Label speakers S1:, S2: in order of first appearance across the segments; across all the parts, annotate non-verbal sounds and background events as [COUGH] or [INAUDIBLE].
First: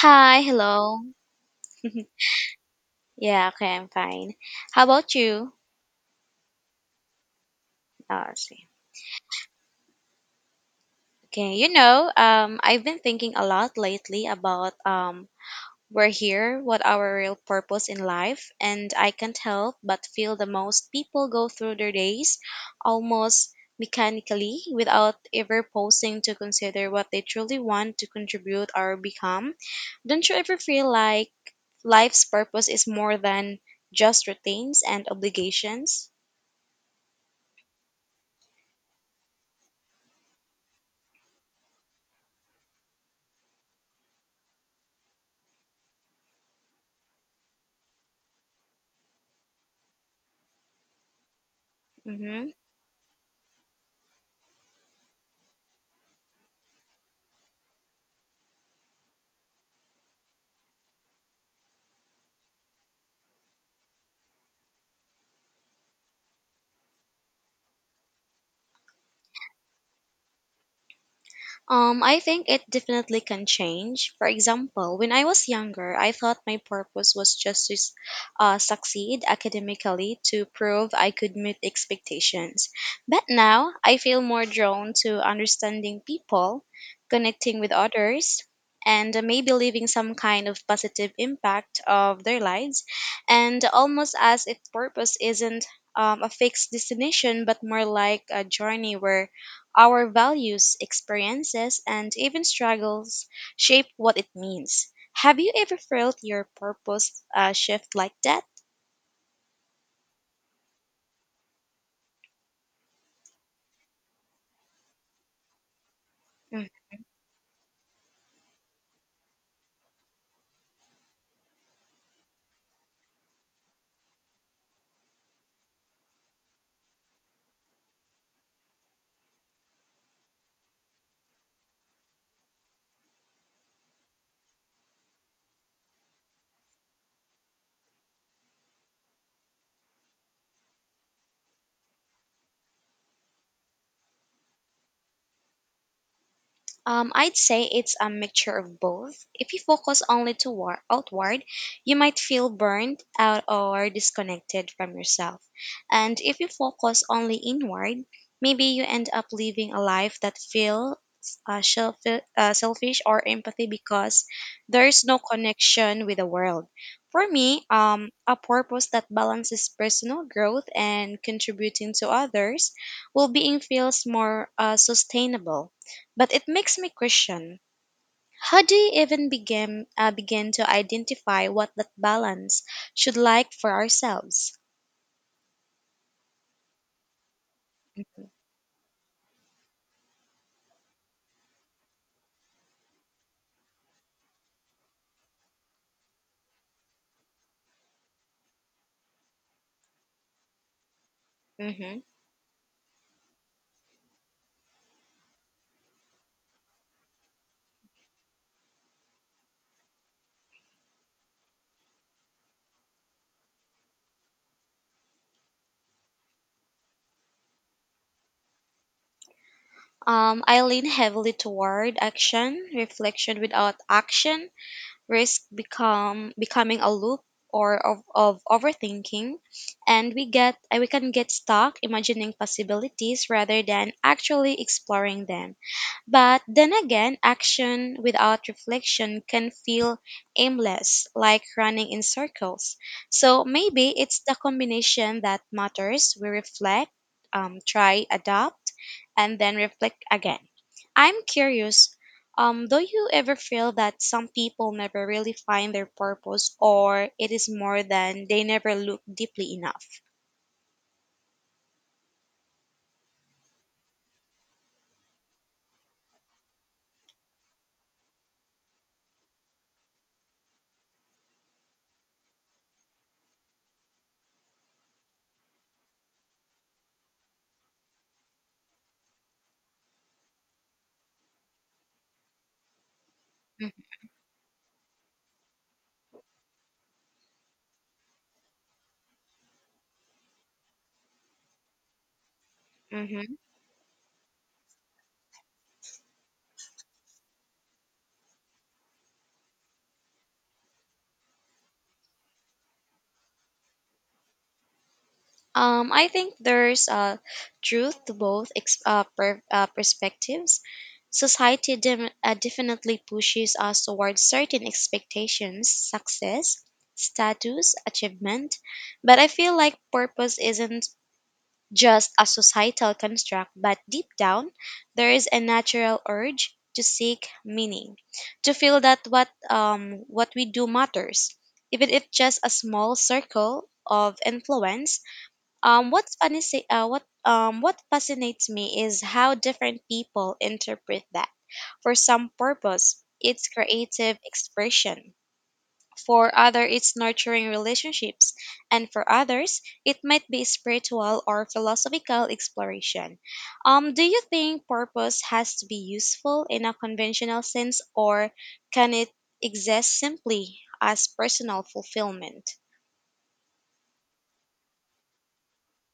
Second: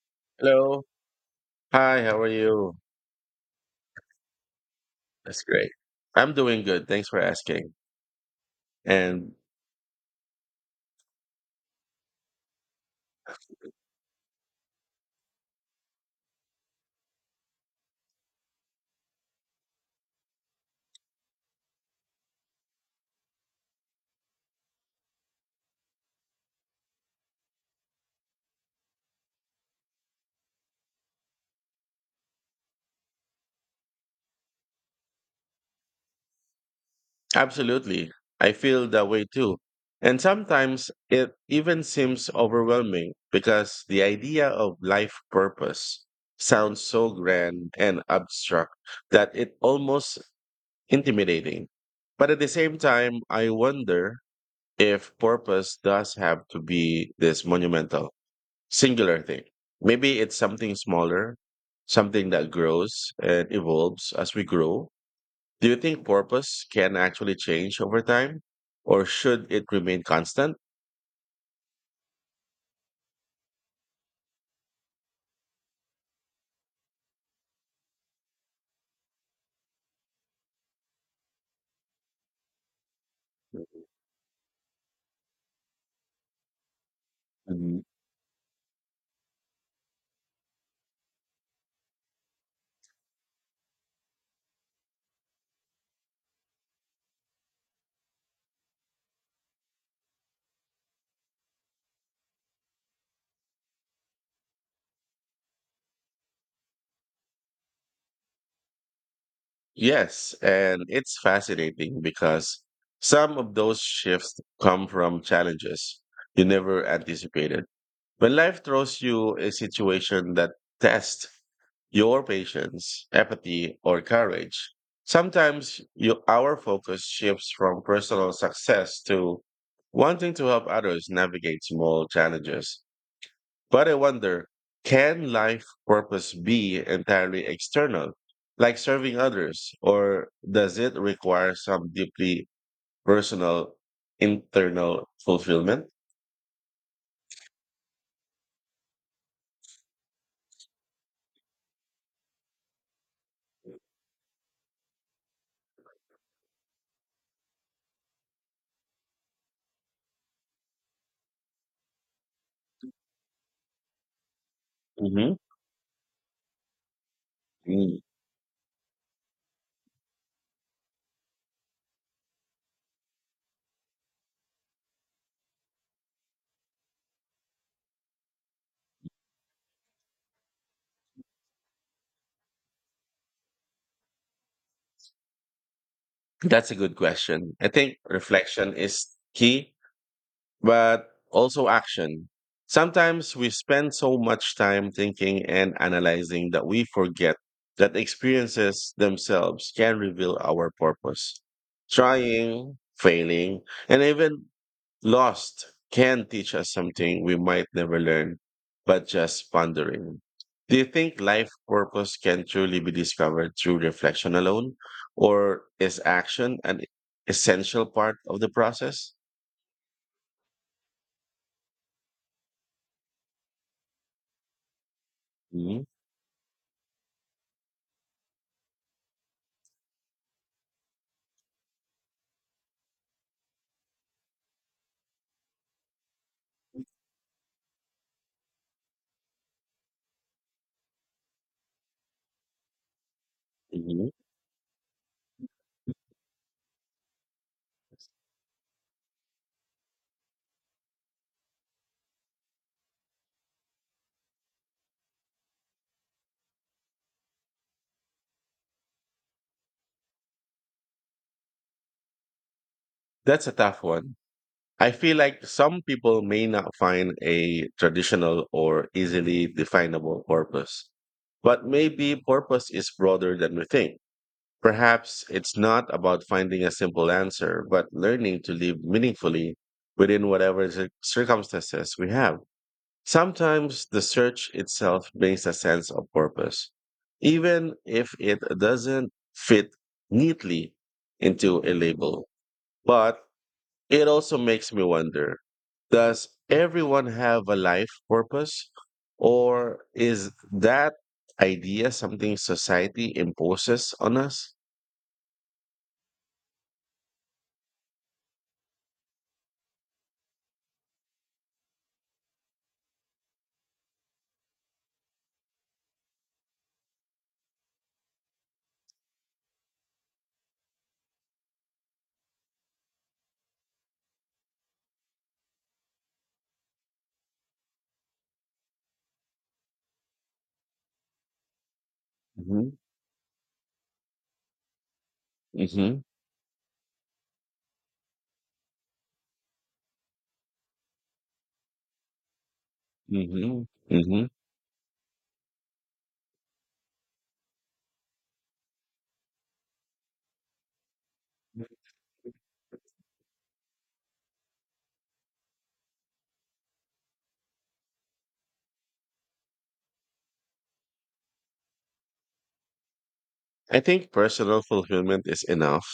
S1: Hi,
S2: Hello.
S1: hello.
S2: Hi, how are you?
S1: Yeah, okay, I'm fine. How about
S2: That's
S1: you?
S2: great. I'm doing good. Thanks for asking.
S1: Let see.
S2: And
S1: Okay, I've been thinking a lot lately about we're here, what our real purpose in life, and I can't help but feel the most people go through their days almost mechanically without ever pausing to consider what they truly want to contribute or become. Don't you ever feel like life's purpose is more than just routines and obligations?
S2: absolutely, I feel that way too. And sometimes it even seems overwhelming because the idea of life purpose sounds so grand and abstract that it almost intimidating. But at the
S1: Mm-hmm.
S2: same time, I wonder if purpose does have to be this monumental, singular thing. Maybe it's something smaller, something that grows and evolves as we grow. Do you think purpose can actually change over time or should it remain constant?
S1: I think it definitely can change. For example, when I was younger, I thought my purpose was just to succeed academically to prove I could meet expectations. But now, I feel more drawn to understanding people, connecting with
S2: Mm.
S1: others, and maybe leaving some kind of positive impact of their lives. And almost as if purpose isn't a fixed destination, but more like a journey where our values, experiences, and even struggles shape what it means. Have you ever felt your purpose shift like that?
S2: Yes, and it's fascinating because some of those shifts come from challenges you never anticipated. When life throws you a situation that tests your patience, empathy, or courage. Sometimes you, our focus shifts from personal success to wanting to help others navigate small challenges. But I wonder, can life purpose be entirely external, like serving others, or does it require some deeply personal internal fulfillment?
S1: I'd say it's a mixture of both. If you focus only outward, you might feel burned out or disconnected from yourself. And if you focus only inward, maybe you end up living a life that feels selfish or empathy because there's no
S2: Mhm.
S1: connection with the world. For me,
S2: Mm.
S1: a purpose that balances personal growth and contributing to others well being feels more sustainable. But it makes me question, how do you even begin to identify what that balance should like for ourselves?
S2: That's a good question. I think reflection is key, but also action. Sometimes we spend so much time thinking and analyzing that we forget that experiences themselves can reveal our purpose.
S1: hmm
S2: Trying, failing, and even lost can teach us something we might never learn, but just pondering. Do you think life purpose can truly be discovered through reflection alone, or is action an essential part of the process?
S1: I lean heavily toward action, reflection without action, risk
S2: Mhm,
S1: become becoming a loop or of overthinking, and we can get stuck imagining possibilities rather than actually exploring them. But then again, action without reflection can feel aimless, like running in circles. So maybe
S2: mhm.
S1: it's the combination that matters. We reflect, try, adopt, and then reflect again. I'm curious, do you ever feel that some people never really find their purpose, or it is more than they never look deeply enough?
S2: That's a tough one. I feel like some people may not find a traditional or easily definable purpose, but maybe purpose is broader than we think. Perhaps it's not about finding a simple answer, but learning to live meaningfully within whatever circumstances we have. Sometimes the search itself brings a sense of purpose, even if it doesn't fit neatly into a label. But
S1: Mhm.
S2: it also makes me wonder, does everyone have a life purpose? Or is that idea something society imposes on us?
S1: I think there's truth to both perspectives. Society definitely pushes us towards certain expectations, success, status, achievement. But I feel like purpose isn't just a societal construct, but deep down, there is a natural urge to seek meaning, to feel that what we do matters, even if just a
S2: Hmm.
S1: small circle of influence
S2: Hmm.
S1: what's funny, say, what fascinates me is how different people interpret that. For some purpose, it's
S2: Hmm.
S1: creative
S2: Hmm.
S1: expression. For other, it's nurturing relationships, and for others, it might be spiritual or philosophical exploration. Do you think purpose has to be useful in a conventional sense, or can it exist simply as personal fulfillment?
S2: I think personal fulfillment is enough,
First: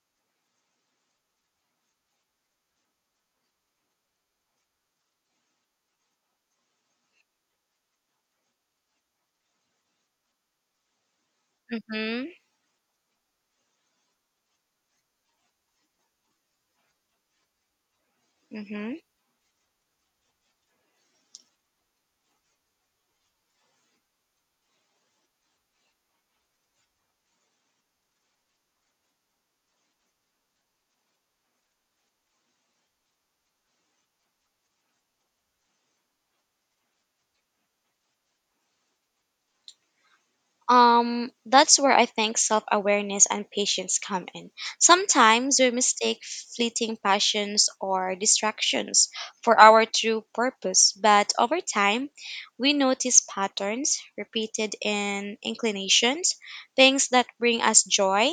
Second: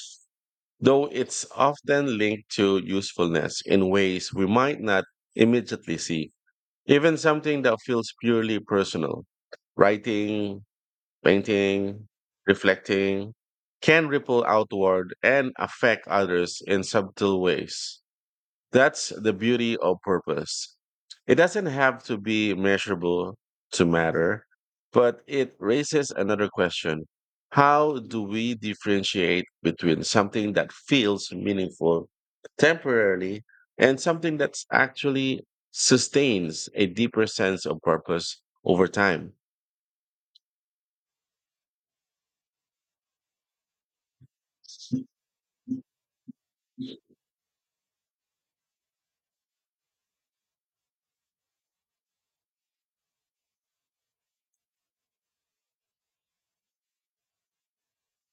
S2: though it's often linked to usefulness in ways we might not immediately see. Even something that feels purely personal, writing, painting,
S1: Mm-hmm.
S2: reflecting, can ripple outward and affect others in subtle ways.
S1: Mm-hmm.
S2: That's the beauty of purpose. It doesn't have to be measurable to matter, but it raises another question. How do we differentiate between something that feels meaningful temporarily and something that actually sustains a deeper sense of purpose over time?
S1: That's where I think self awareness and patience come in. Sometimes we mistake fleeting passions or distractions for our true purpose, but over time, we notice patterns repeated in inclinations, things that bring us joy,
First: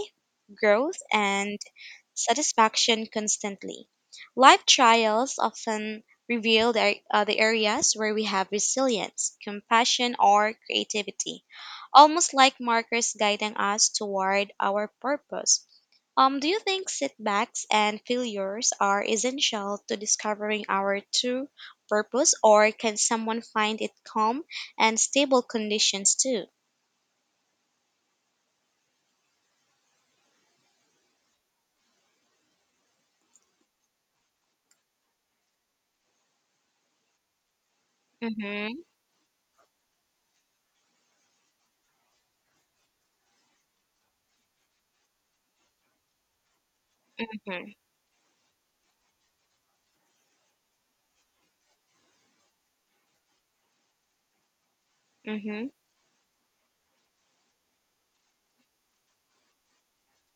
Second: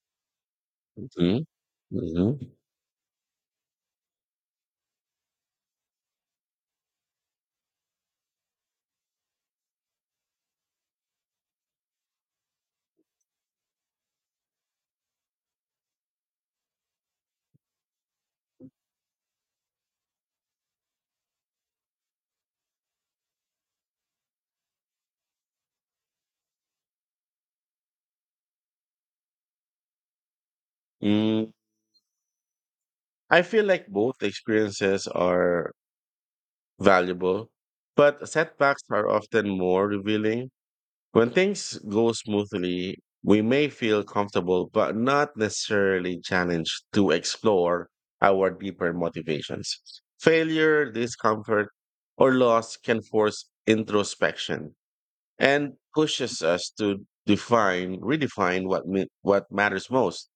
S1: growth,
S2: Mhm,
S1: and
S2: mhm.
S1: satisfaction constantly. Life trials often reveal the areas where we have resilience, compassion, or creativity almost like markers guiding us toward our purpose. Do you think setbacks and failures are essential to discovering our true purpose, or can someone find it calm and stable conditions too?
S2: Mm. I feel like both experiences are valuable, but
S1: Mm-hmm,
S2: setbacks are often more revealing. When things go smoothly, we may feel comfortable, but not necessarily challenged to
S1: mm-hmm,
S2: explore our deeper motivations. Failure, discomfort, or loss can force introspection
S1: mm-hmm,
S2: and pushes us to define, redefine what, what matters most.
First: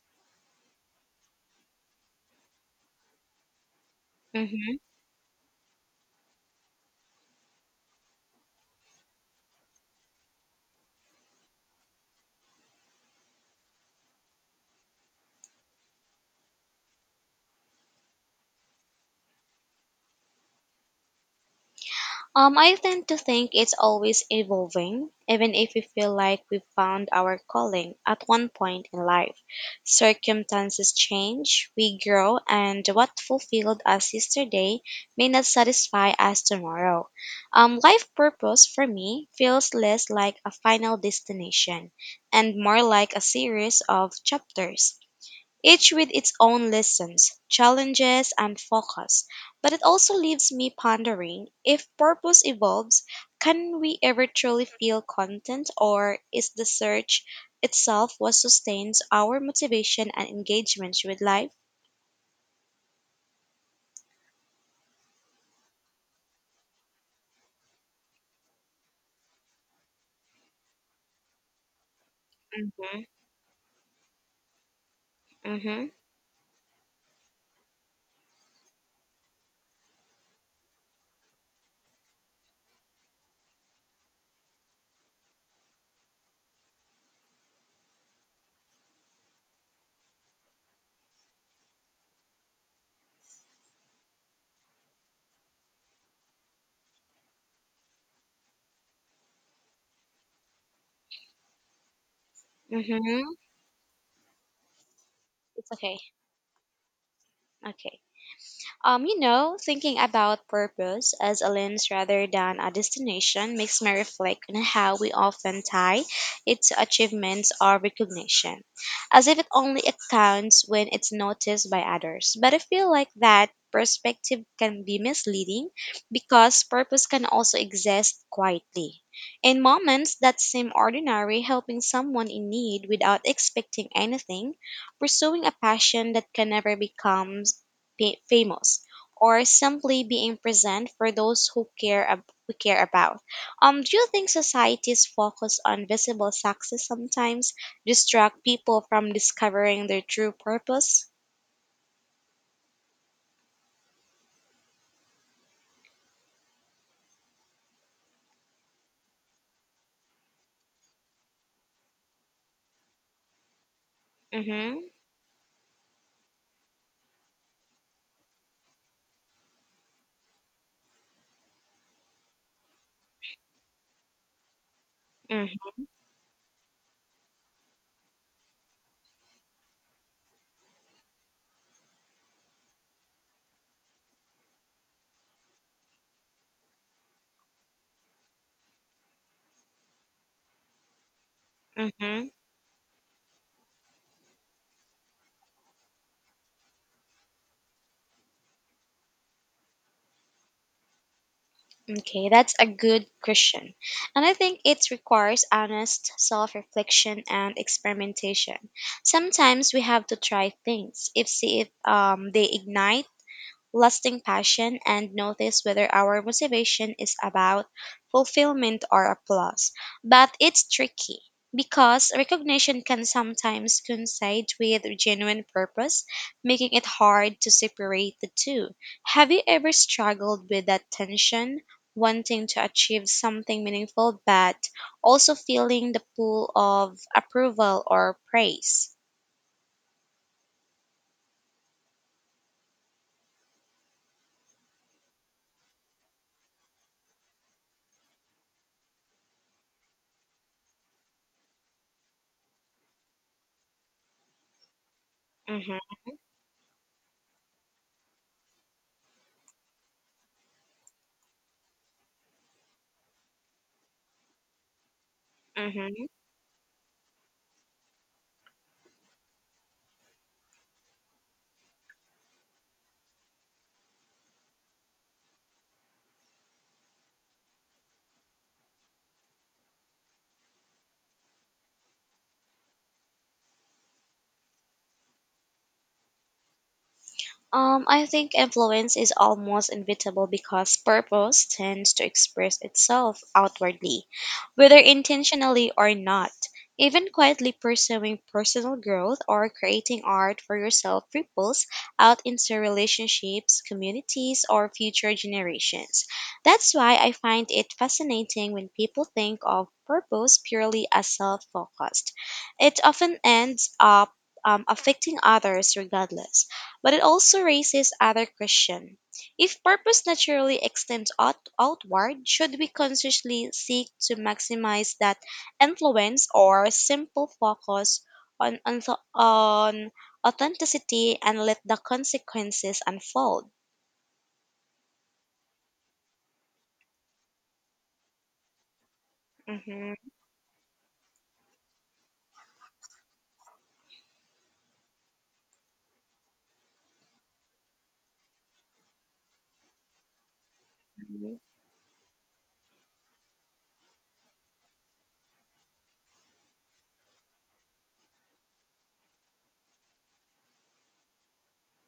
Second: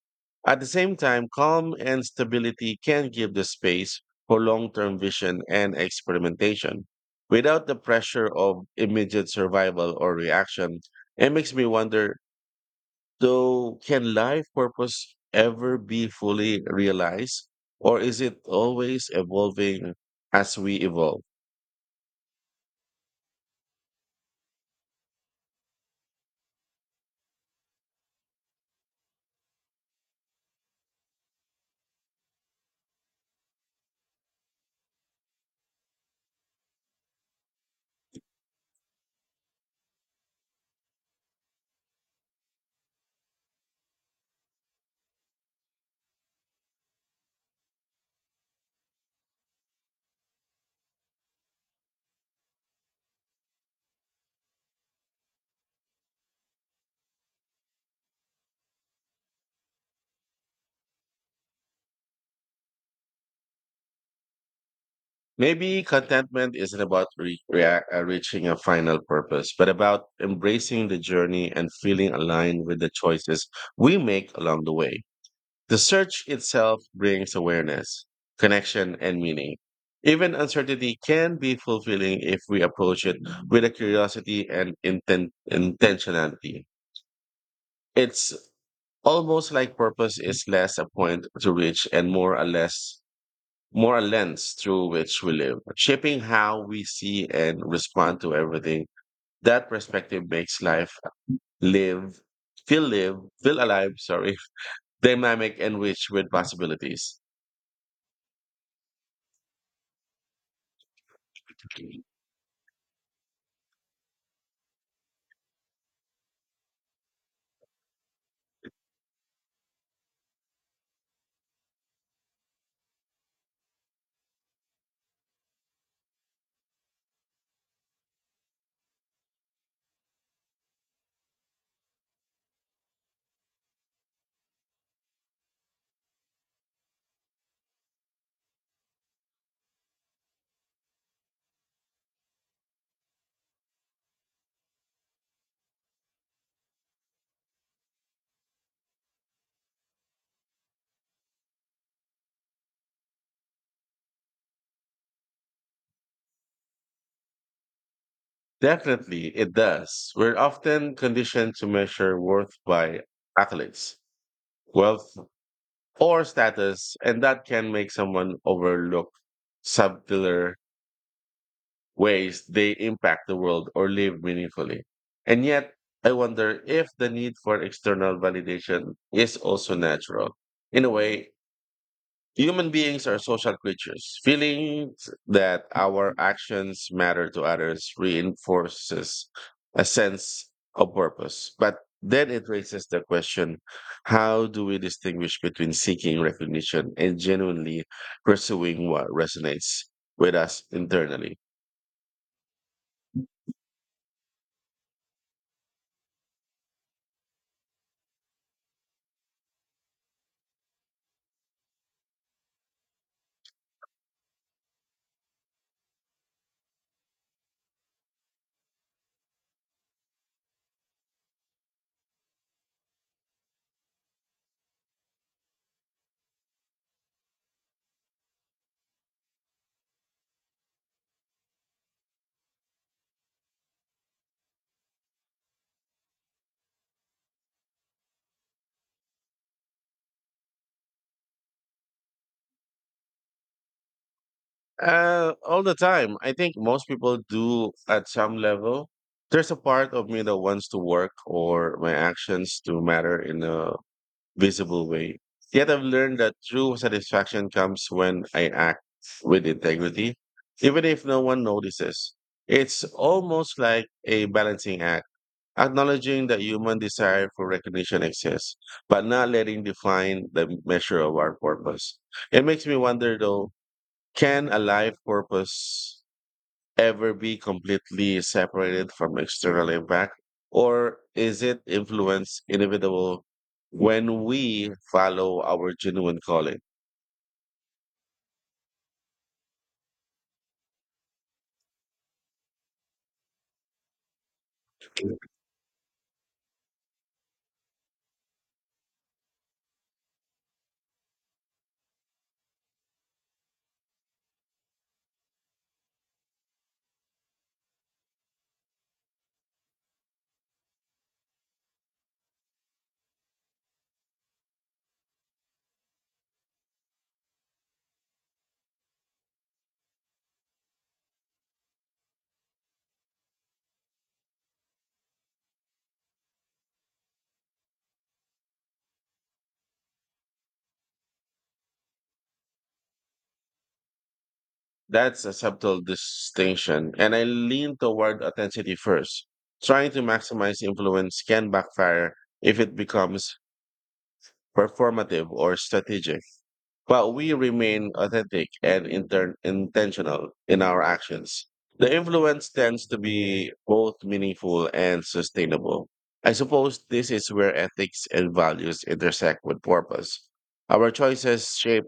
S2: At the same time, calm and stability can give the space for long
S1: mm-hmm.
S2: term vision and experimentation. Without the pressure of immediate survival or reaction, it makes me wonder though, can life purpose ever be fully realized, or is it always evolving as we evolve?
S1: I tend to think it's always evolving, even if we feel like we've found our calling at 1 point in life. Circumstances change, we grow, and what fulfilled us yesterday may not satisfy us tomorrow. Life purpose for me feels less like a final destination and more like a series of chapters each with its own lessons, challenges, and focus. But it also leaves me pondering if purpose evolves, can we ever truly feel content, or is the search itself what sustains our motivation and engagement with life?
S2: Maybe contentment isn't about reaching a final purpose, but about embracing the journey and feeling aligned with the
S1: Mm-hmm,
S2: choices we make along the way. The
S1: mm-hmm,
S2: search itself brings awareness, connection, and meaning. Even uncertainty can be fulfilling if we approach it with a curiosity and intentionality. It's almost like purpose is less a point to reach and more a less moral lens through which we live, shaping how we see and respond to everything. That perspective makes life live, live,
S1: mm-hmm.
S2: feel alive, sorry, [LAUGHS] dynamic
S1: It's
S2: and
S1: okay,
S2: rich with possibilities.
S1: okay. Thinking about purpose as a lens rather than a destination makes me reflect on how we often tie it to achievements or recognition, as if it only accounts when it's noticed by others. But I feel like that perspective can be misleading because purpose can also exist quietly. In moments that seem ordinary, helping someone in need without expecting anything, pursuing a passion that can never become famous or simply being present for those who we care about. Do you think society's focus on visible success sometimes distract people from discovering their true purpose?
S2: Definitely, it does. We're often conditioned to measure worth by accolades,
S1: Mm-hmm.
S2: wealth, or status, and that can make someone overlook subtler ways they impact the world or live meaningfully. And yet,
S1: Mm-hmm.
S2: I wonder if the need for external validation is also natural. In a way, human beings are social creatures. Feeling that our actions matter to others reinforces a sense of purpose. But
S1: mm-hmm.
S2: then it raises the question, how do we distinguish between seeking recognition and genuinely pursuing what resonates with us internally?
S1: Okay, that's a good question. And I think it requires honest self reflection and experimentation. Sometimes we have to try things if see if they ignite lasting passion and notice whether our motivation is about fulfillment or applause. But it's tricky because recognition can sometimes coincide with genuine purpose, making it hard to separate the two. Have you ever struggled with that tension? Wanting to achieve something meaningful, but also feeling the pull of approval or praise.
S2: All the time. I think most people do at some level. There's a part of me that wants to work or my actions to matter in a visible way. Yet I've
S1: Mm-hmm,
S2: learned that true satisfaction comes when I act with integrity, even if no one notices. It's almost like a balancing act,
S1: mm-hmm.
S2: acknowledging that human desire for recognition exists, but not letting define the measure of our purpose. It makes me wonder though, can a life purpose ever be completely separated from external impact? Or is it influence inevitable when we follow our genuine calling?
S1: I think influence is almost inevitable because purpose tends to express itself outwardly, whether intentionally or not. Even quietly pursuing personal growth or creating art for yourself ripples out into relationships, communities, or future generations. That's why I find it fascinating when people think of purpose purely as self focused. It often ends up affecting others regardless but it also raises other question. If purpose naturally extends outward, should we consciously seek to maximize that influence or simple focus on, on, on authenticity and let the consequences unfold?
S2: That's a subtle distinction, and I lean toward authenticity first. Trying
S1: hmm
S2: to maximize influence can backfire if it becomes performative or strategic. But we remain authentic and intentional in our actions. The influence tends to be both meaningful and sustainable. I suppose this is where ethics and values intersect with purpose. Our choices shape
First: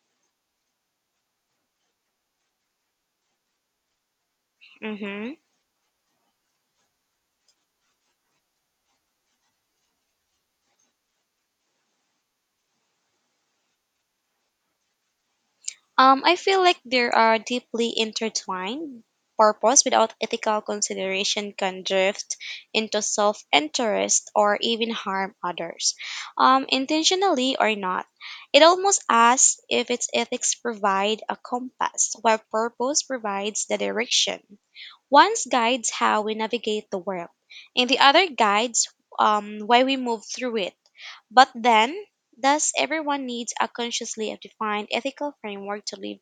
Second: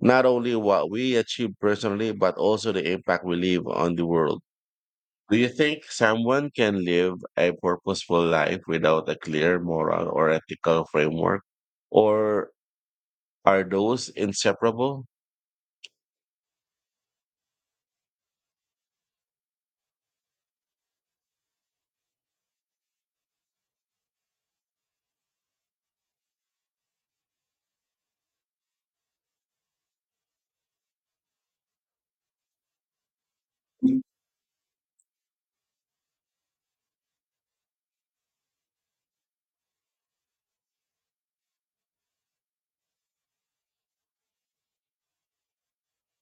S2: not only what we achieve personally, but also the impact we leave on the world.
S1: hmm
S2: Do you think someone can live a purposeful life without a clear moral or ethical framework? Or are those inseparable?
S1: I feel like they are deeply intertwined. Purpose without ethical consideration can drift into self interest or even harm others, intentionally or not. It almost asks if its ethics provide a compass, while purpose provides the direction. One guides how we navigate the world, and the other guides why we move through it. But then, does everyone need a consciously defined ethical framework to live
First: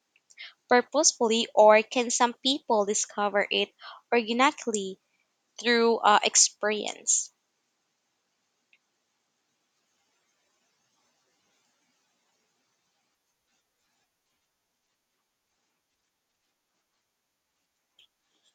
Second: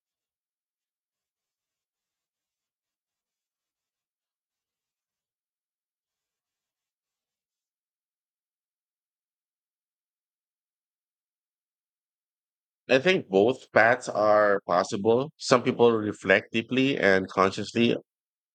S1: purposefully, or can some people discover it organically through experience?
S2: I think both paths are possible. Some people reflect deeply and consciously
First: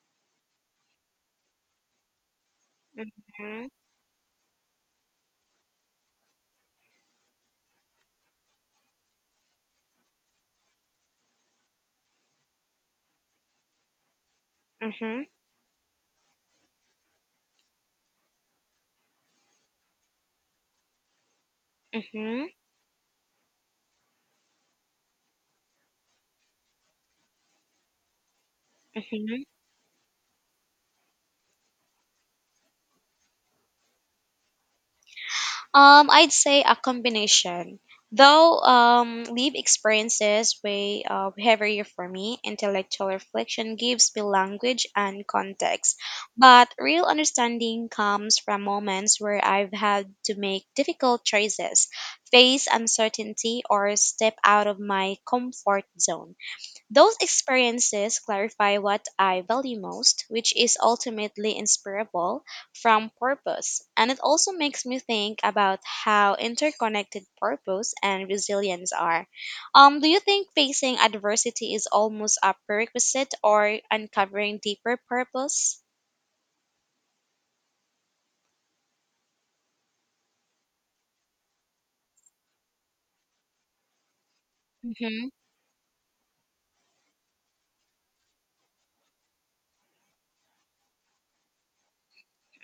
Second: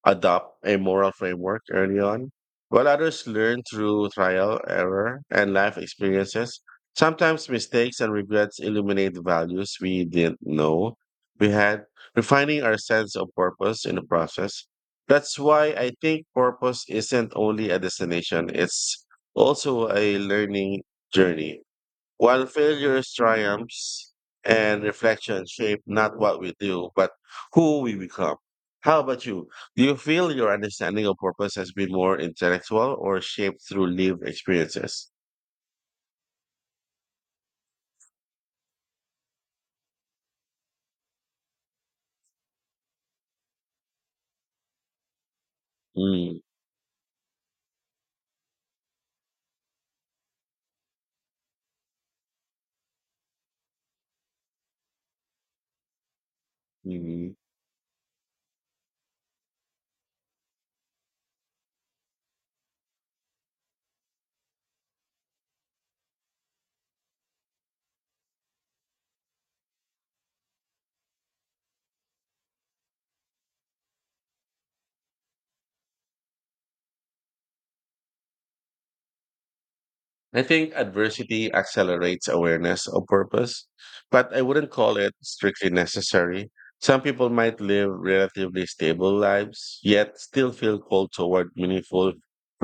S2: adopt a moral framework early on, while others learn
S1: hmm
S2: through trial, error, and life experiences. Sometimes mistakes and regrets illuminate values we didn't know we had, refining our sense of purpose in the process.
S1: hmm
S2: That's why I think purpose isn't only a destination, it's also a learning journey.
S1: hmm
S2: While failures, triumphs, and reflection shape not what we do, but who we become. How about
S1: hmm
S2: you? Do you feel your understanding of purpose has been more intellectual or shaped through lived experiences?
S1: I'd say a combination. Though live experiences weigh heavier for me, intellectual reflection gives me language and context.
S2: Mm,
S1: But real understanding comes from moments where I've had to make difficult choices, face uncertainty, or step out of my comfort zone. Those
S2: mm.
S1: experiences clarify what I value most, which is ultimately inseparable from purpose. And it also makes me think about how interconnected purpose and resilience are. Do you think facing adversity is almost a prerequisite or uncovering deeper purpose?
S2: I think adversity accelerates awareness of purpose, but I wouldn't call it
S1: hmm
S2: strictly necessary. Some people might live relatively stable lives, yet still feel called toward meaningful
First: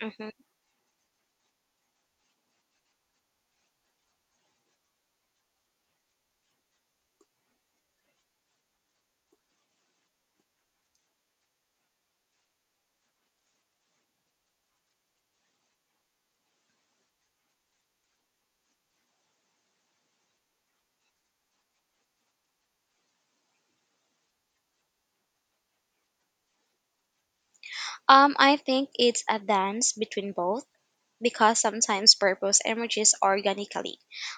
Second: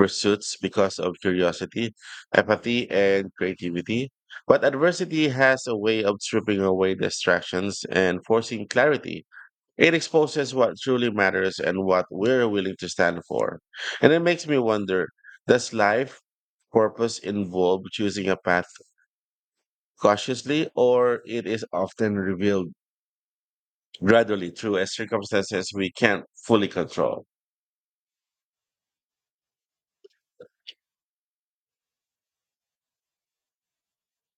S1: hmm
S2: because of curiosity, empathy, and creativity. But adversity has a way of stripping away distractions and forcing clarity. It exposes what truly matters and what we're willing to stand for. And it makes me wonder, does life purpose involve choosing a path cautiously, or it is often revealed gradually through a circumstances we can't fully control?
S1: I think it's a dance between both. Because sometimes purpose emerges organically,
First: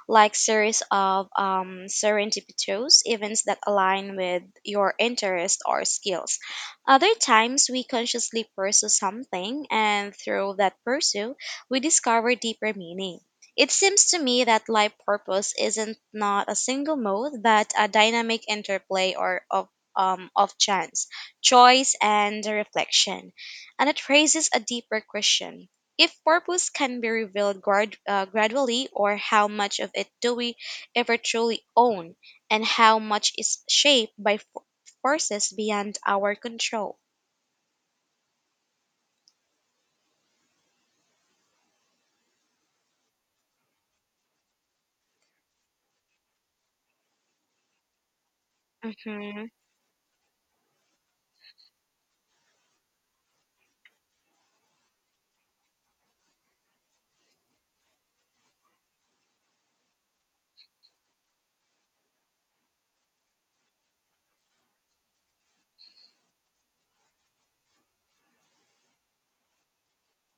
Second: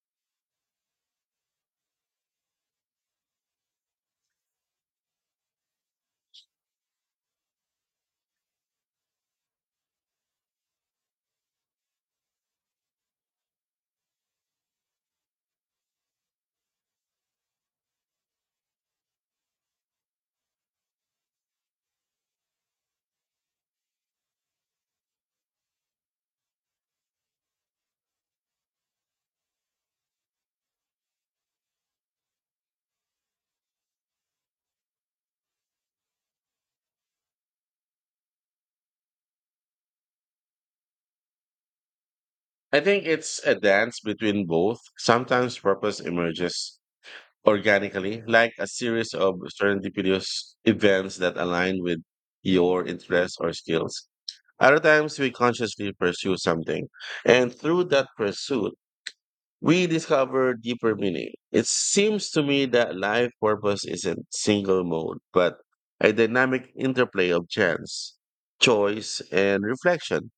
S1: like series of serendipitous events that align with your interests or skills. Other times, we consciously pursue something, and through that pursuit, we discover deeper meaning. It seems to me that life purpose isn't not a single mode, but a dynamic interplay or of chance, choice, and reflection, and it raises a deeper question if purpose can be revealed gradually, or how much of it do we ever truly own, and how much is shaped by forces beyond our control?
S2: I think it's a dance between both. Sometimes purpose emerges organically, like a series of
S1: Mm-hmm.
S2: serendipitous events that align with your interests or skills. Other times, we consciously pursue something, and through that pursuit, we discover deeper meaning. It seems to me that life purpose isn't single mode, but a dynamic interplay of chance, choice, and reflection.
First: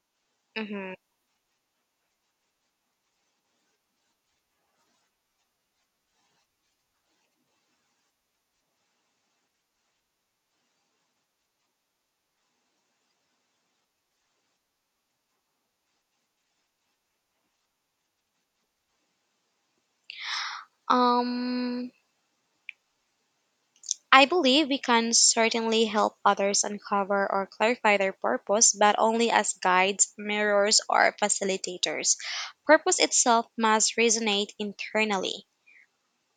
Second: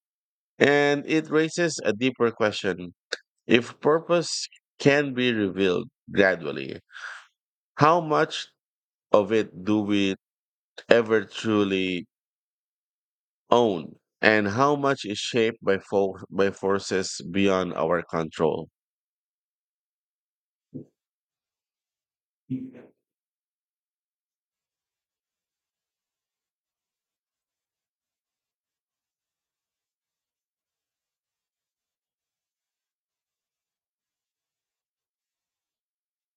S1: Mm-hmm.
S2: And it raises a deeper question, if purpose can be revealed gradually, how much of it do we ever truly own, and how much is shaped by, by forces beyond our control.
S1: Um, I believe we can certainly help others uncover or clarify their purpose, but only as guides, mirrors, or facilitators. Purpose itself must resonate internally.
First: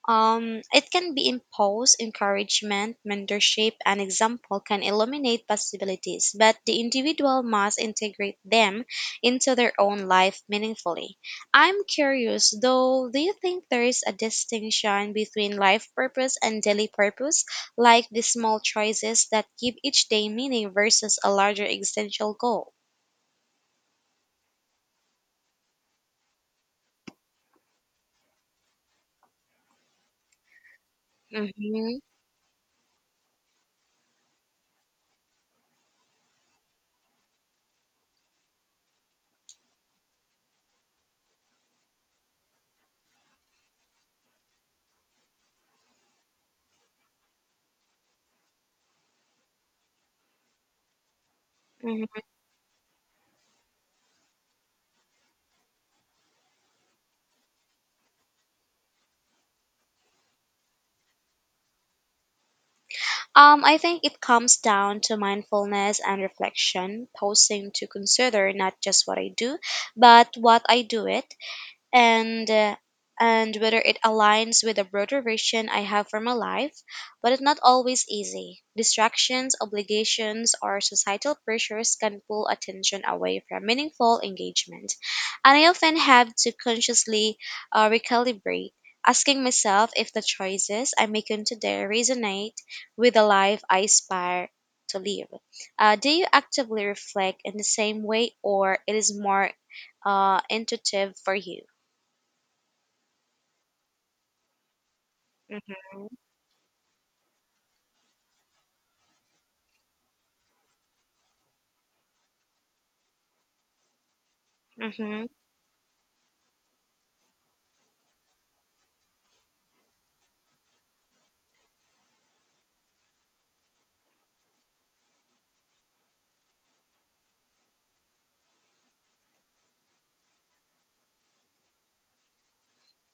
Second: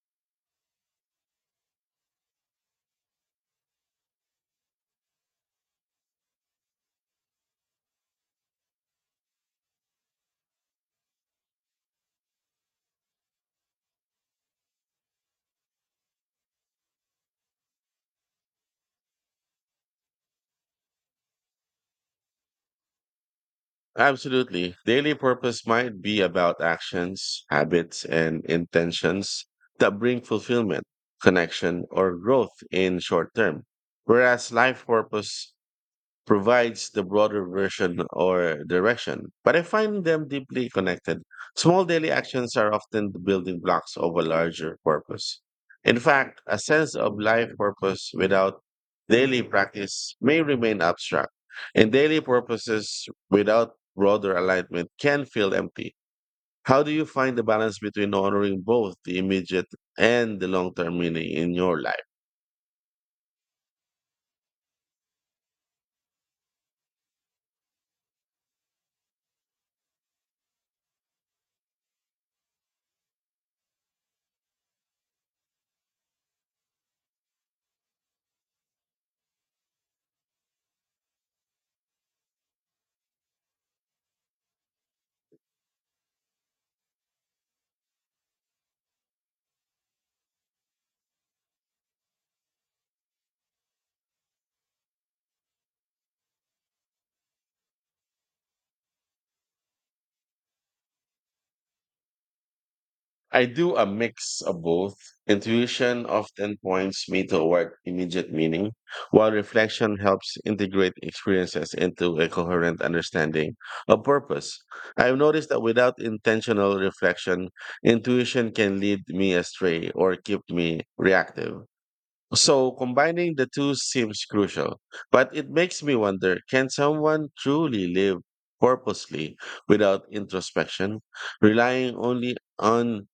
S1: It can be imposed, encouragement, mentorship, and example can illuminate possibilities, but the individual must integrate them into their own life meaningfully. I'm curious, though, do you think there is a distinction between life purpose and daily purpose, like the small choices that give each day meaning versus a larger existential goal?
S2: Absolutely. Daily purpose might be about actions, habits, and intentions that bring fulfillment, connection,
S1: Mm-hmm.
S2: or growth in short term. Whereas life purpose provides the broader version or direction, but I find them deeply connected. Small daily actions are often the building blocks of a larger purpose. In fact, a sense of life purpose without daily practice may remain abstract, and
S1: mm-hmm.
S2: daily purposes without broader alignment can feel empty. How do you find the balance between honoring both the immediate and the long term meaning in your life?
S1: I think it comes down to mindfulness and reflection, pausing to consider not just what I do, but what I do it and uh, and whether it aligns with the broader vision I have for my life, but it's not always easy. Distractions, obligations, or societal pressures can pull attention away from meaningful engagement, and I often have to consciously recalibrate, asking myself if the choices I make today resonate with the life I aspire to live. Do you actively reflect in the same way, or it is more intuitive for you?
S2: I do a mix of both. Intuition
S1: Mhm.
S2: often points me toward immediate meaning, while reflection helps integrate experiences into a coherent understanding of purpose. I've
S1: Mhm.
S2: noticed that without intentional reflection, intuition can lead me astray or keep me reactive. So combining the two seems crucial, but it makes me wonder, can someone truly live purposely without introspection, relying only on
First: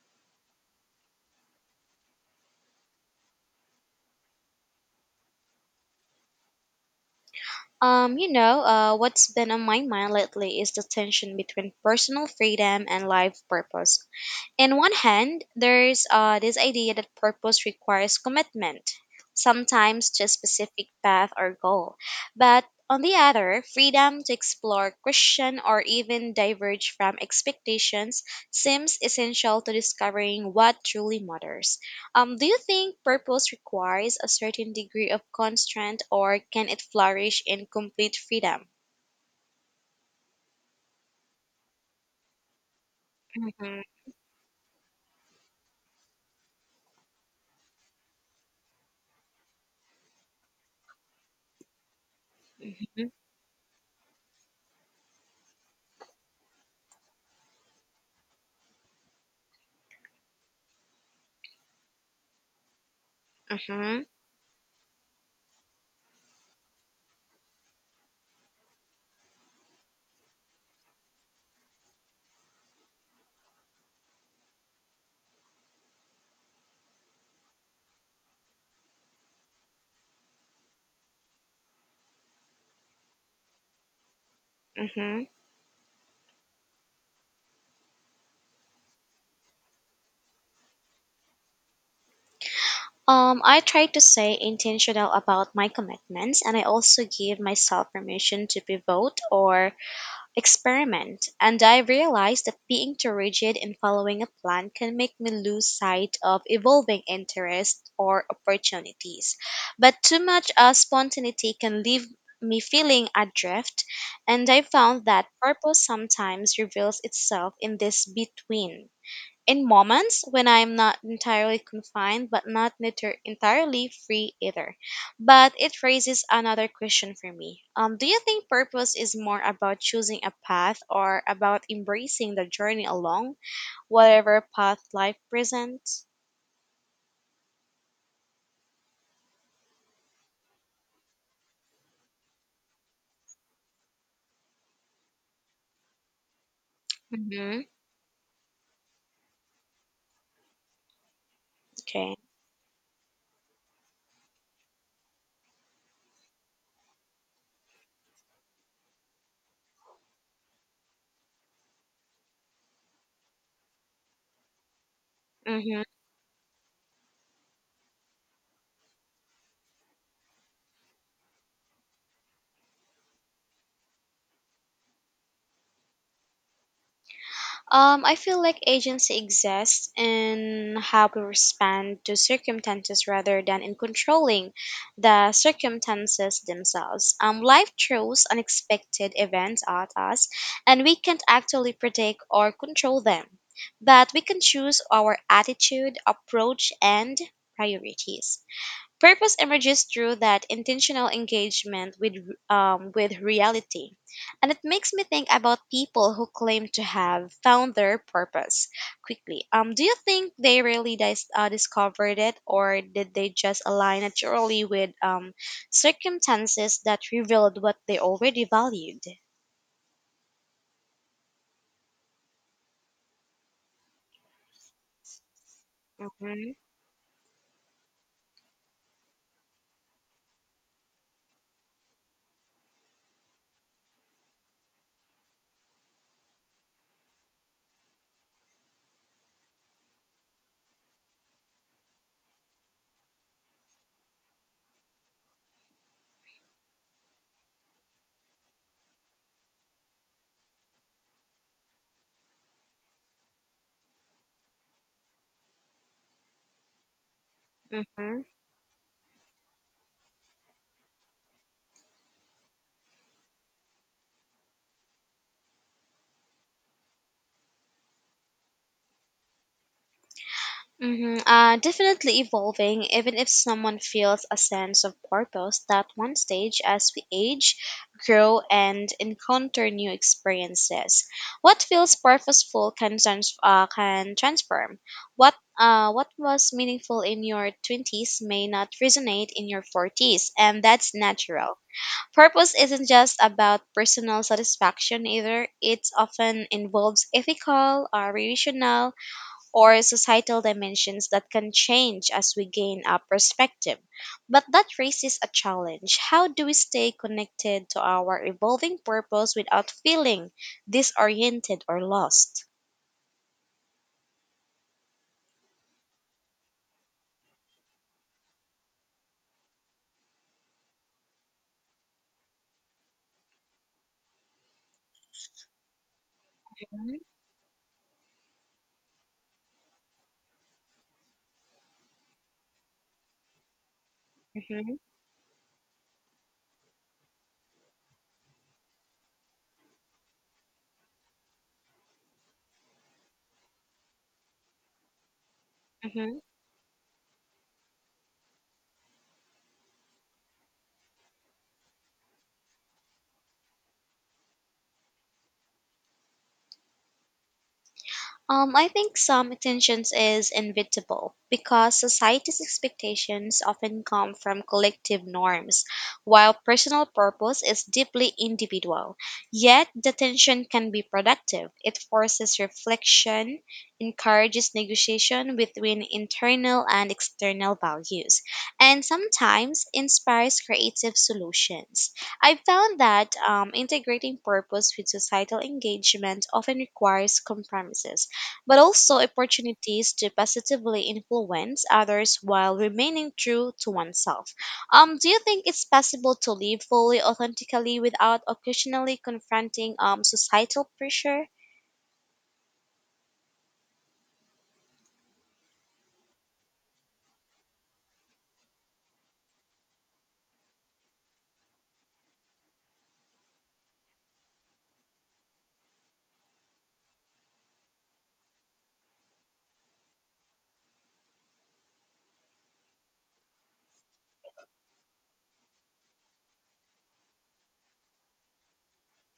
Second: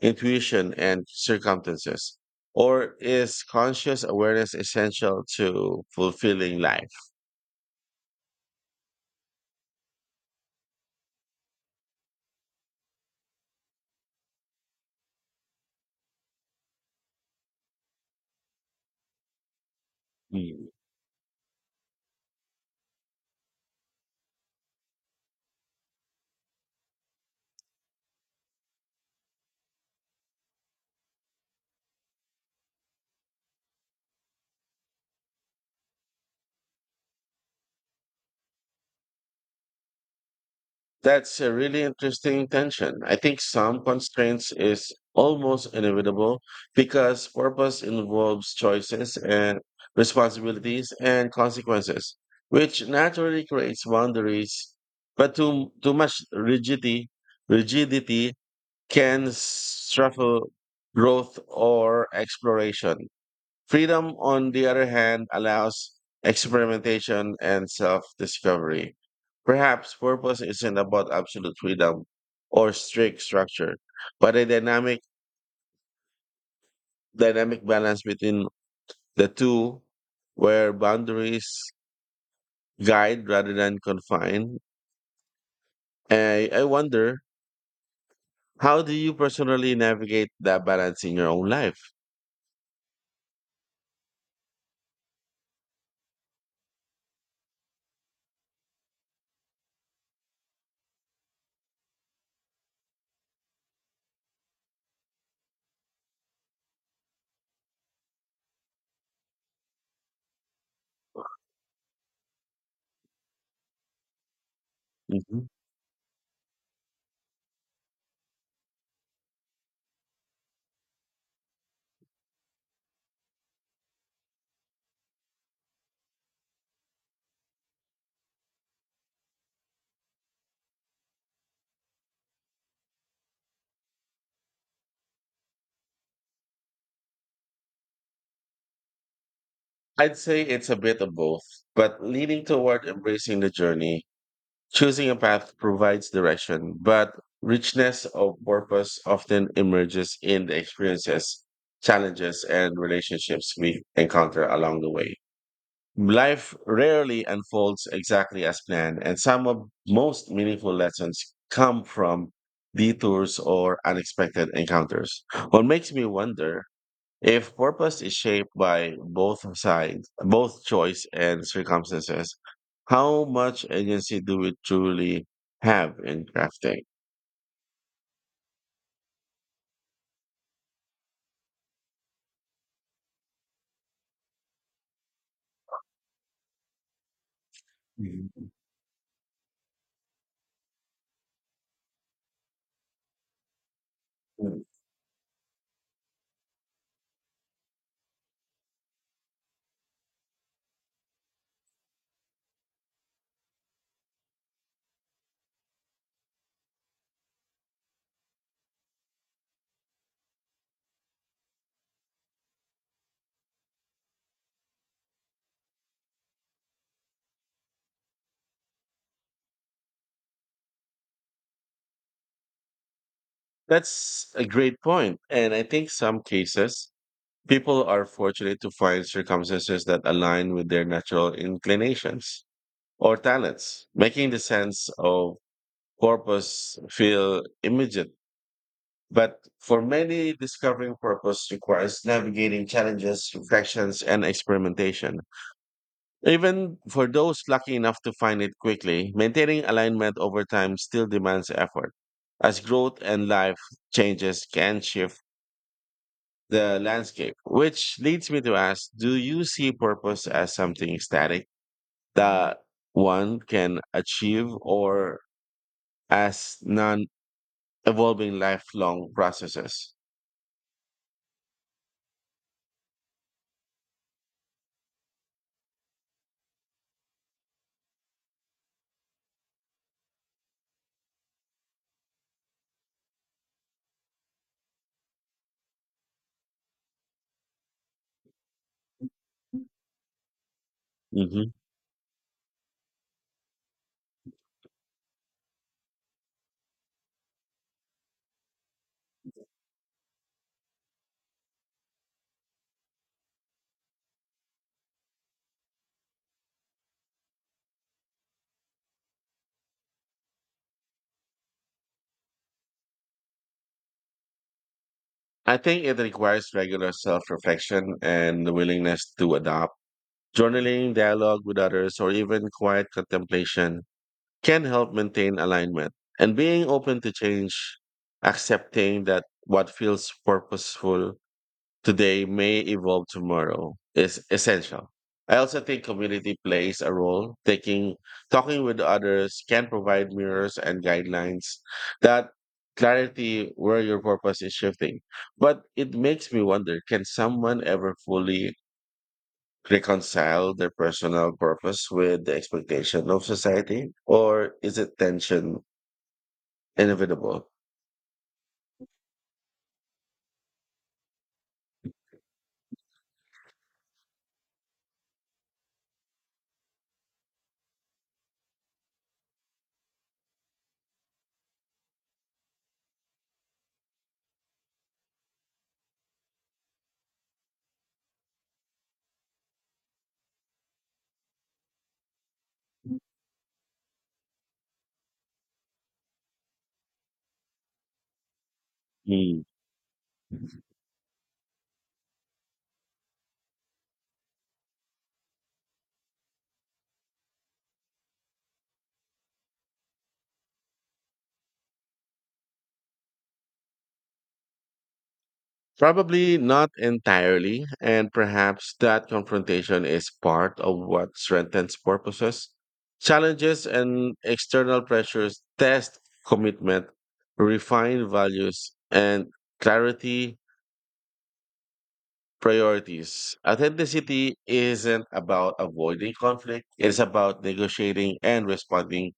S2: intuition and circumstances? Or is conscious awareness essential to fulfilling life?
S1: What's been on my mind lately is the tension between personal freedom and life purpose. In one hand, there's this idea that purpose requires commitment, sometimes to a
S2: Hmm.
S1: specific path or goal. But on the other, freedom to explore, question, or even diverge from expectations seems essential to discovering what truly matters. Do you think purpose requires a certain degree of constraint, or can it flourish in complete freedom?
S2: That's a really interesting tension. I think
S1: hmm
S2: some constraints is almost inevitable because purpose involves choices and responsibilities and consequences, which naturally creates boundaries. But too much rigidity can stifle growth or exploration.
S1: hmm
S2: Freedom, on the other hand, allows experimentation and self discovery. Perhaps purpose isn't about absolute freedom or strict structure, but a dynamic balance between the two where boundaries guide rather than confine.
S1: hmm
S2: I wonder, how do you personally navigate that balance in your own life?
S1: I try to stay intentional about my commitments and I also give myself permission to pivot or experiment. And I realize that being too rigid in following a plan can make me lose sight of evolving interests or opportunities. But too much spontaneity can leave me feeling adrift, and I found that
S2: Mhm.
S1: purpose sometimes reveals itself in this between in moments when I'm not entirely confined, but not entirely free either. But it raises another question for me. Do you think purpose is more about choosing a path or about embracing the journey along whatever path life presents?
S2: I'd say it's a bit of both, but leaning toward embracing the journey. Choosing a path provides direction, but
S1: Mm-hmm.
S2: richness of purpose often emerges in the experiences,
S1: Okay.
S2: challenges, and relationships we encounter along the way. Life rarely unfolds exactly as planned, and some of most meaningful lessons come from detours or unexpected encounters. What
S1: Mm-hmm.
S2: makes me wonder, if purpose is shaped by both sides, both choice and circumstances, how much agency do we truly have in crafting?
S1: I feel like agency exists in how we respond to circumstances rather than in controlling the circumstances themselves. Life throws
S2: Mhm.
S1: unexpected events at us, and we can't actually predict or control them, but we can
S2: Mm.
S1: choose our attitude, approach, and priorities. Purpose emerges through that intentional engagement with reality, and it makes me think about people who claim to have found their purpose quickly. Do you think they really discovered it, or did they just align naturally with circumstances that revealed what they already valued?
S2: That's a great point. And I think some
S1: Mm-hmm.
S2: cases, people are fortunate to find circumstances that align with their natural inclinations or talents, making the sense of purpose feel immediate. But for many, discovering purpose requires navigating challenges, reflections, and experimentation. Even for those lucky enough to find it quickly, maintaining alignment over time still demands effort, as growth and life changes can shift the landscape. Which leads me to ask, do you see purpose as something static that one can achieve, or as non evolving lifelong processes?
S1: Definitely evolving, even if someone feels a sense of purpose that one stage as we age, grow, and encounter new experiences. What feels purposeful can transform. What, what was meaningful in your 20s may not resonate in your 40s, and that's natural. Purpose isn't just about personal satisfaction either, it often involves ethical, relational, or societal dimensions that can change as we gain our perspective. But that raises a challenge. How do we stay connected to our evolving purpose without feeling disoriented or lost?
S2: I think it requires regular self reflection and the willingness to adopt. Journaling, dialogue with others, or even quiet contemplation can help maintain alignment. And being open to change, accepting that what feels purposeful today may evolve tomorrow is
S1: hmm
S2: essential. I also think community plays a role. Taking talking with others can provide mirrors and guidelines that clarity where your purpose is shifting. But it
S1: hmm
S2: makes me wonder, can someone ever fully reconcile their personal purpose with the expectation of society? Or is it tension inevitable?
S1: I think some tensions is inevitable because society's expectations often come from collective norms, while personal purpose is deeply individual. Yet the tension can be productive. It forces reflection, encourages negotiation between internal and external values, and sometimes inspires creative solutions. I found that integrating purpose with societal engagement often requires compromises but also
S2: Mm.
S1: opportunities to positively influence others while remaining true to oneself. Do you think it's possible to live fully authentically without occasionally confronting societal pressure?
S2: Probably not entirely, and perhaps that confrontation is part of what strengthens purposes. Challenges and external pressures test commitment, refine values, and clarity priorities. Authenticity isn't about avoiding conflict, it's about negotiating and responding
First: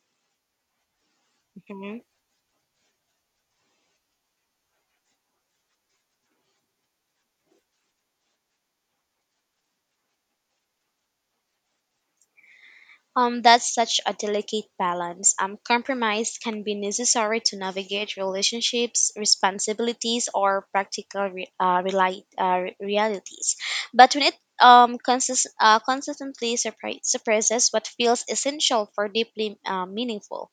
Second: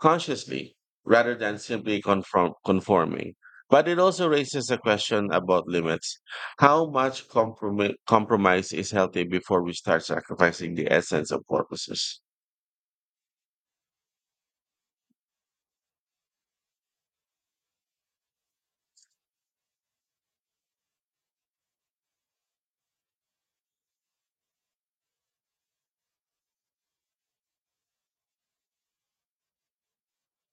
S2: consciously rather than
S1: Mhm.
S2: simply conforming. But it also raises a question about limits. How much compromise is healthy before we start sacrificing the essence of purposes?
S1: That's such a delicate balance. Compromise can be necessary to navigate relationships, responsibilities, or practical realities. But when it consistently suppresses what feels essential for deeply meaningful,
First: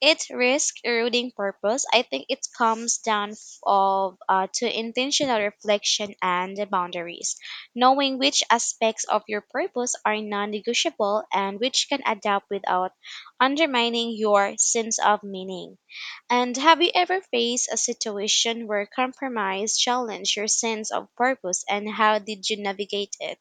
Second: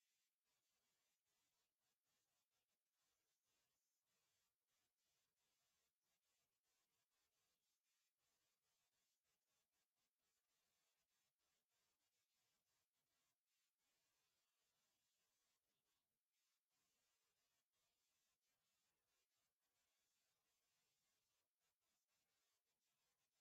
S1: it risks eroding purpose. I think it comes down f- of to intentional reflection and boundaries, knowing which aspects of your purpose are non-negotiable and which can adapt without undermining your sense of meaning. And have you ever faced a situation where compromise challenged your sense of purpose, and how did you navigate it?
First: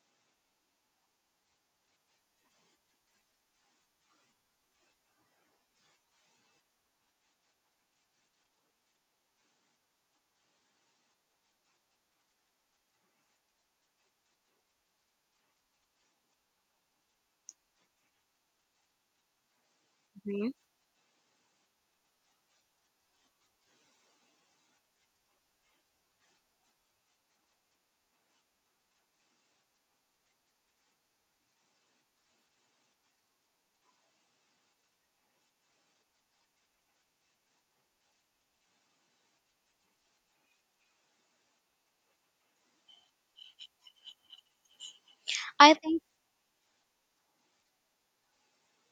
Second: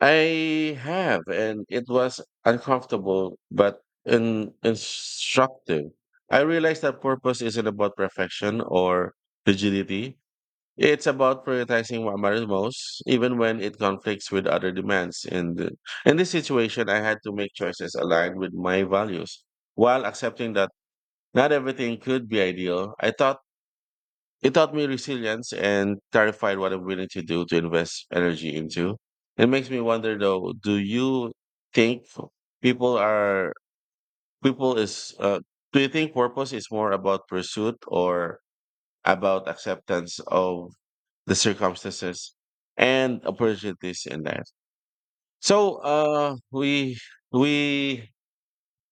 S2: I have, and it was uncomfortable but instructive. I realized that purpose isn't about perfection or rigidity. It's about prioritizing what matters most, even when it conflicts with other demands. And in this situation, I had to make choices aligned with my values while
S1: Mhm.
S2: accepting that not everything could be ideal. I thought it taught me resilience and clarified what I'm willing to do to invest energy into. It makes me wonder though, do you think people are people is do you think purpose is more about pursuit or about acceptance of the circumstances and opportunities in life.
S1: I
S2: So
S1: think
S2: we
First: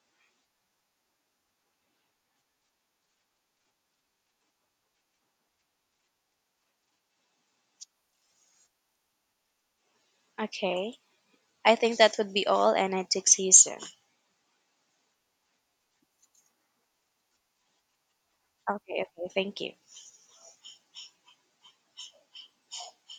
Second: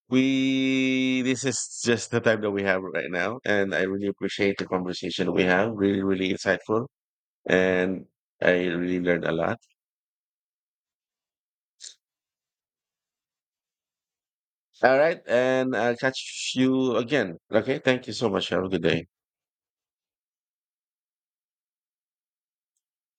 S2: we this is just the time that we have right now and I really appreciate the conversation we have. Really, really insightful and I really learned a lot.
S1: okay. I think that would be all, and I will see you soon.
S2: All right, and I'll catch you again. Okay, thank you so much. Have a good
S1: Okay,
S2: day.
S1: okay, thank you.